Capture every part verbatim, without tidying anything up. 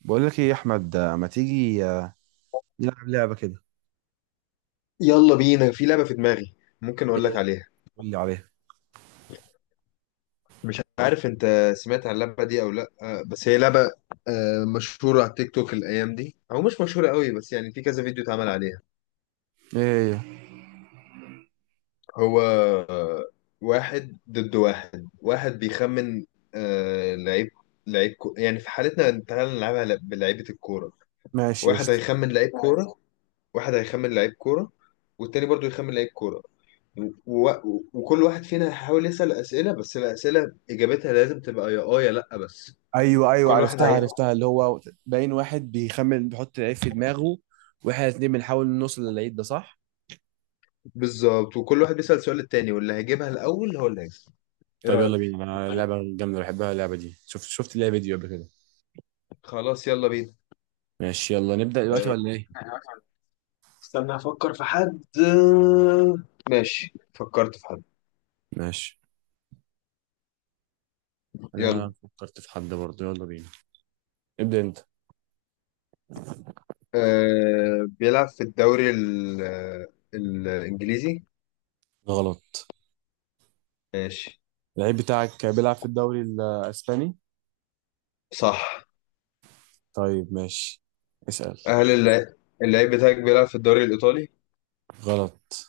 بقول لك ايه يا احمد، آه، ما تيجي آه، نلعب لعبه كده. يلا بينا في لعبة في دماغي. ممكن أقول لك ايه، عليها؟ قول لي عليها. مش عارف أنت سمعت عن اللعبة دي أو لأ، آه، بس هي لعبة آه، مشهورة على التيك توك الأيام دي أو مش مشهورة قوي، بس يعني في كذا فيديو اتعمل عليها. ايه هي؟ هو واحد ضد واحد. واحد بيخمن آه، لعيب. لعيب كو... يعني في حالتنا تعالى نلعبها ل- بلعيبة الكورة. ماشي، واحد قشطة. هيخمن لعيب كورة، واحد هيخمن لعيب كورة والتاني برضو يخمن لعيب كورة. و... و... وكل واحد فينا هيحاول يسأل أسئلة، بس الأسئلة إجابتها لازم تبقى يا آه يا لأ بس. ايوه، ايوه، كل واحد هي... عرفتها ايوه، عرفتها اللي هو، باين واحد بيخمن بيحط لعيب في دماغه، واحنا الاتنين بنحاول نوصل للعيب ده، صح؟ بالظبط. وكل واحد بيسأل سؤال التاني واللي هيجيبها الأول هو اللي هيكسب. إيه طيب رأيك؟ يلا بينا، انا طيب. لعبة جامدة بحبها اللعبة دي، شفت شفت ليها فيديو قبل كده. خلاص يلا بينا. ماشي، يلا نبدأ دلوقتي آه، ولا ايه؟ استنى افكر في حد. ماشي، فكرت في حد. ماشي، انا يلا. فكرت في حد برضه، يلا بينا. ابدأ انت. أه... بيلعب في الدوري ال... الإنجليزي. غلط. ماشي. اللعيب بتاعك بيلعب في الدوري الاسباني؟ صح. طيب، ماشي. اسأل. هل اللعيب اللعيب بتاعك بيلعب في الدوري الإيطالي؟ غلط.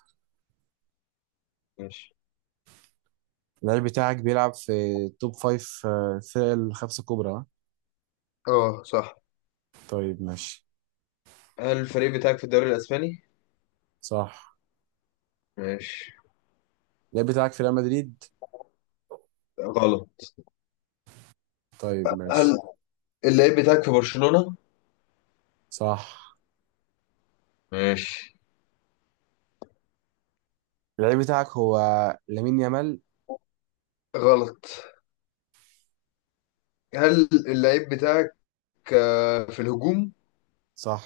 ماشي. اللعيب بتاعك بيلعب في توب فايف، آه، الفرق الخمسة الكبرى، ها؟ اه صح. طيب، ماشي. هل الفريق بتاعك في الدوري الاسباني؟ صح. ماشي. اللعيب بتاعك في ريال مدريد؟ غلط. طيب، هل ماشي. اللعيب بتاعك في برشلونة؟ صح. ماشي. اللعيب بتاعك هو لامين يامال؟ غلط. هل اللعيب بتاعك آه، في الهجوم؟ صح.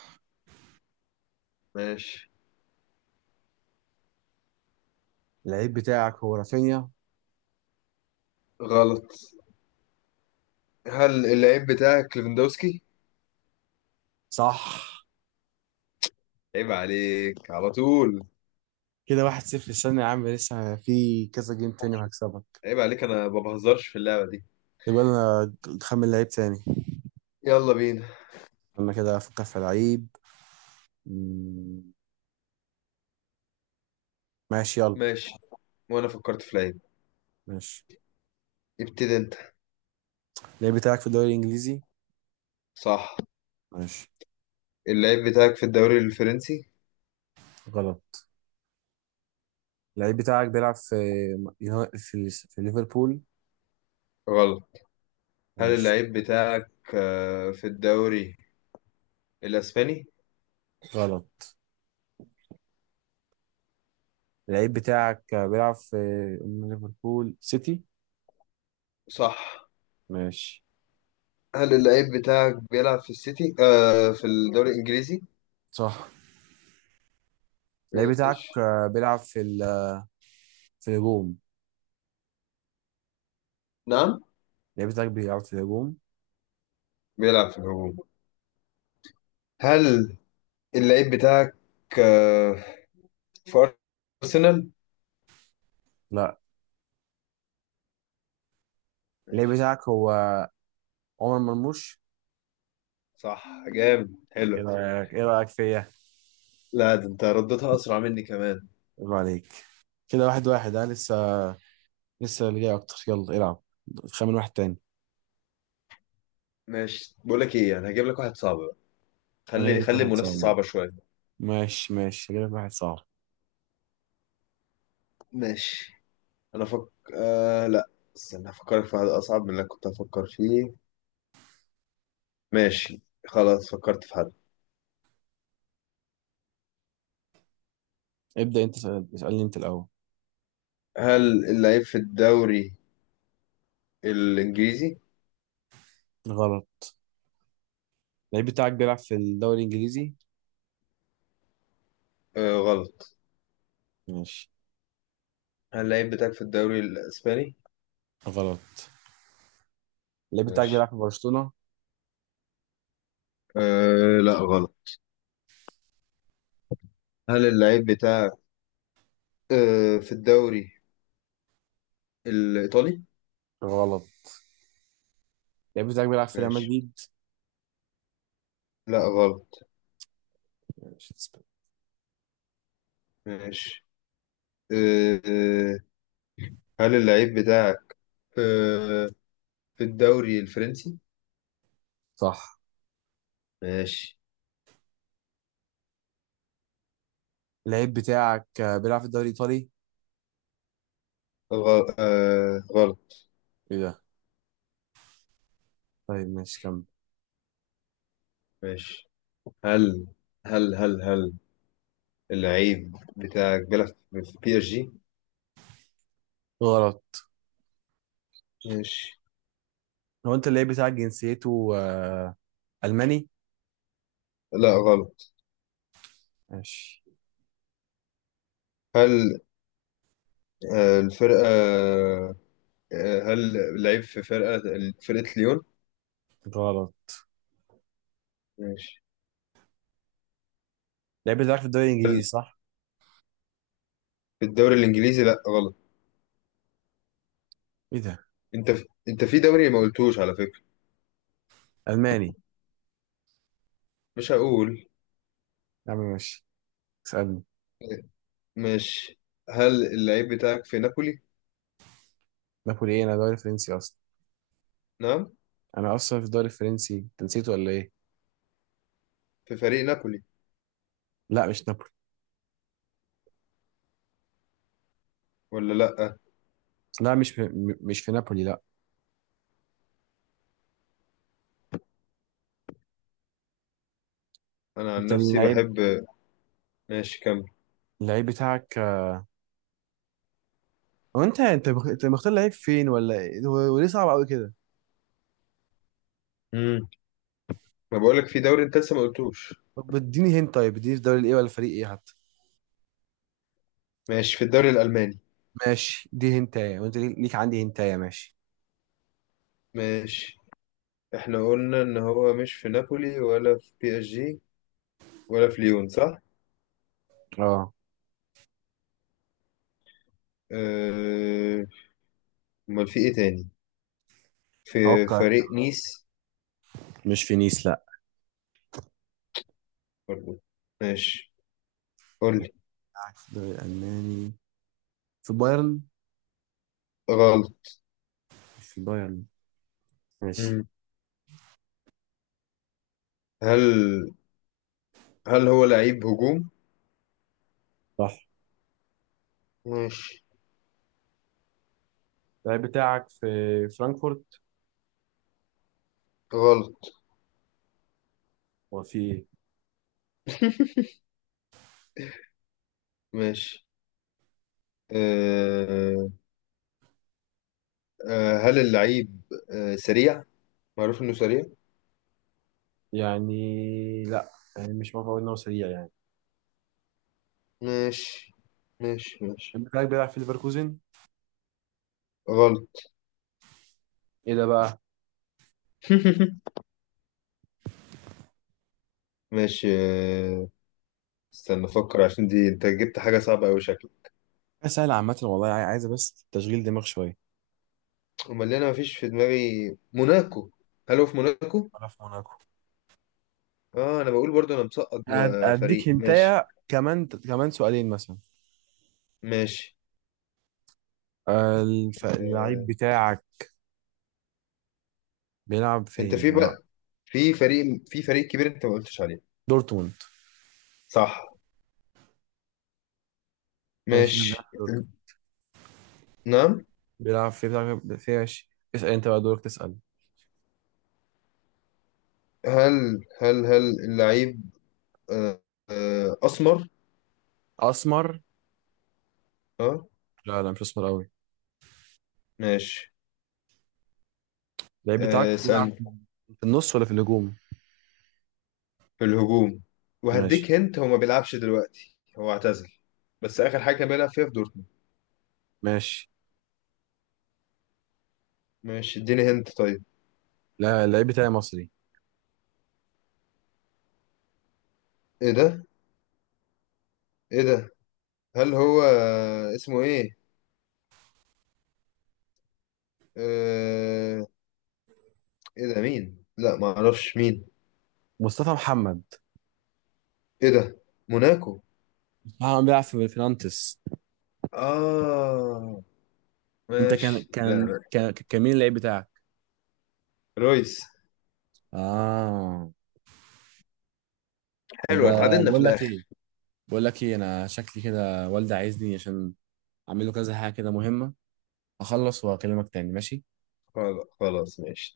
ماشي. اللعيب بتاعك هو رافينيا؟ غلط. هل اللعيب بتاعك ليفاندوسكي؟ صح. عيب عليك على طول. كده واحد صفر، استنى يا عم، لسه في كذا جيم تاني وهكسبك. عيب عليك، انا ما بهزرش في اللعبة دي. يبقى انا خمن لعيب تاني. يلا بينا. انا كده افكر في لعيب. مم، ماشي، يلا. ماشي، وانا فكرت في لعيب. ماشي. ابتدي انت. اللعيب بتاعك في الدوري الانجليزي؟ صح. ماشي. اللعيب بتاعك في الدوري الفرنسي؟ غلط. اللعيب بتاعك بيلعب في يوناي- في في ليفربول؟ غلط. هل ماشي. اللعيب بتاعك آه، في الدوري الاسباني؟ غلط. اللعيب بتاعك بيلعب في من ليفربول سيتي؟ صح. ماشي. هل اللعيب بتاعك بيلعب في السيتي آه في الدوري الإنجليزي؟ صح. اللعيب بتاعك ماشي. بيلعب في ال... في الهجوم؟ نعم. اللعيب بتاعك بيلعب في الهجوم؟ بيلعب في الهجوم. هل اللعيب بتاعك آه في أرسنال؟ لا. اللعيب ماشي. بتاعك هو عمر مرموش؟ صح، جامد، حلو. ايه رأيك ايه رأيك فيا؟ لا، ده انت ردتها أسرع مني كمان. عيب عليك. كده واحد واحد، ها، لسه لسه اللي جاي اكتر، يلا العب. خمن واحد تاني. ماشي، بقول لك ايه، انا هجيب لك واحد صعب بقى. وانا جايب خلي لك خلي واحد المنافسة صعب. صعبة شوية. ماشي، ماشي، جايب لك واحد صعب. ماشي. انا فك آه لا، استنى هفكرك في حد أصعب من اللي أنا كنت هفكر فيه. ماشي، خلاص فكرت في حد. ابدأ انت، اسأل- اسألني انت الاول. هل اللعيب في الدوري الإنجليزي؟ غلط. اللعيب بتاعك بيلعب في الدوري الانجليزي؟ آه غلط. ماشي. هل اللعيب بتاعك في الدوري الإسباني؟ غلط. اللعيب بتاعك ماشي. بيلعب في برشلونة؟ آه لا غلط. هل اللعيب بتاعك آه في الدوري الإيطالي؟ غلط. اللعيب بتاعك بيلعب في ريال ماشي. مدريد؟ لا غلط. ماشي. ماشي. آه آه، هل اللعيب بتاعك آه في الدوري الفرنسي؟ صح. ماشي. اللعيب بتاعك آه، بيلعب في الدوري الايطالي؟ غل... آه غلط. ايه ده. طيب، ماشي، كمل. ماشي. هل هل هل هل اللعيب بتاعك بيلعب في بي اس جي؟ غلط. ماشي. هو انت اللعيب بتاعك جنسيته آه، الماني؟ لا غلط. ماشي. هل آه الفرقة، آه، هل لعب في فرقة فرقة ليون؟ غلط. ماشي. اللعيب بتاعك في الدوري الانجليزي، صح؟ في الدوري الإنجليزي؟ لأ غلط. ايه ده. أنت في... أنت في دوري ما قلتوش على فكرة. الماني. مش هقول. يا عم ماشي. اسالني. ماشي. هل اللعيب بتاعك في نابولي؟ نابولي ايه؟ انا دوري فرنسي اصلا. نعم. انا اصلا في الدوري الفرنسي، انت نسيته ولا ايه؟ في فريق نابولي لا، مش نابولي. ولا لأ؟ لا، مش في- م- مش في نابولي، لا. أنا عن انت نفسي اللعيب. بحب. ماشي كمل. اللعيب بتاعك آه، هو انت انت مخ- انت مختار لعيب فين ولا ايه؟ هو- وليه صعب قوي كده. امم ما بقولك في دوري أنت لسه ما قلتوش. طب اديني هنت، طيب، اديني في دوري ايه ولا فريق ايه حتى. ماشي، في الدوري الألماني. ماشي، دي هنتايه، وانت ليك ليك عندي هنتايه، ماشي. ماشي. احنا قلنا إن هو مش في نابولي ولا في بي اس جي ولا في ليون، صح؟ اه. أه... أمال في إيه تاني؟ في توقع. فريق نيس؟ مش في نيس، لا. برضو. ماشي، قول لي. بتاعك في الدوري الالماني، في بايرن؟ غلط. مش في بايرن. ماشي. مم. هل هل هو لعيب هجوم؟ صح. ماشي. اللعيب بتاعك في فرانكفورت؟ غلط. هو في ايه؟ ماشي. أه... أه... هل اللعيب أه... سريع؟ معروف إنه سريع؟ يعني لا. يعني مش بعرف اقول ان هو سريع يعني. ماشي. ماشي ماشي. اللعيب بتاعك بيلعب في ليفركوزن؟ غلط. ايه ده بقى. ماشي. أه... استنى أفكر عشان دي أنت جبت حاجة صعبة أوي شكلك. سهل عامة والله، عاي- عايزة بس تشغيل دماغ شوية. أمال اللي أنا مفيش في دماغي موناكو. هل هو في موناكو؟ ولا في موناكو. آه، أنا بقول برضو. أنا مسقط هد- هديك بفريق. ماشي. هنتايا، كمان كمان سؤالين مثلا. ماشي. آه، الف- اللعيب أه... بتاعك بيلعب أنت فين؟ في آه، بقى، في فريق في فريق كبير انت ما قلتش عليه. دورتموند. صح. ماشي، ماشي. بيلعب في دورتموند. نعم. بيلعب في بيلعب في ماشي. اسأل انت بقى، دورك تسأل. هل هل هل اللعيب آه، آه، اسمر؟ أسمر؟ اه. لا، لا، مش أسمر أوي. ماشي. اللعيب بتاعك آه، بيلعب اسالني. في النص ولا في الهجوم؟ في الهجوم. وهديك ماشي، هنت، هو ما بيلعبش دلوقتي، هو اعتزل. بس اخر حاجه كان بيلعب فيها في دورتموند. ماشي. ماشي، اديني هنت طيب. لا، اللعيب بتاعي مصري. ايه ده، ايه ده. هل هو آه، اسمه ايه؟ آه، ايه ده مين؟ لا، ما اعرفش مين. مصطفى محمد. ايه ده، موناكو؟ مصطفى محمد بيلعب في في نانتس. اه. انت كان ماشي. كان لا. كان كان مين اللعيب بتاعك؟ رويس. اه. طب، حلو، آه، اتعادلنا في بقول لك ايه الاخر. بقول لك ايه انا شكلي كده والدي عايزني عشان اعمل له كذا حاجه كده مهمه، اخلص واكلمك تاني، ماشي؟ خلاص خلاص، ماشي.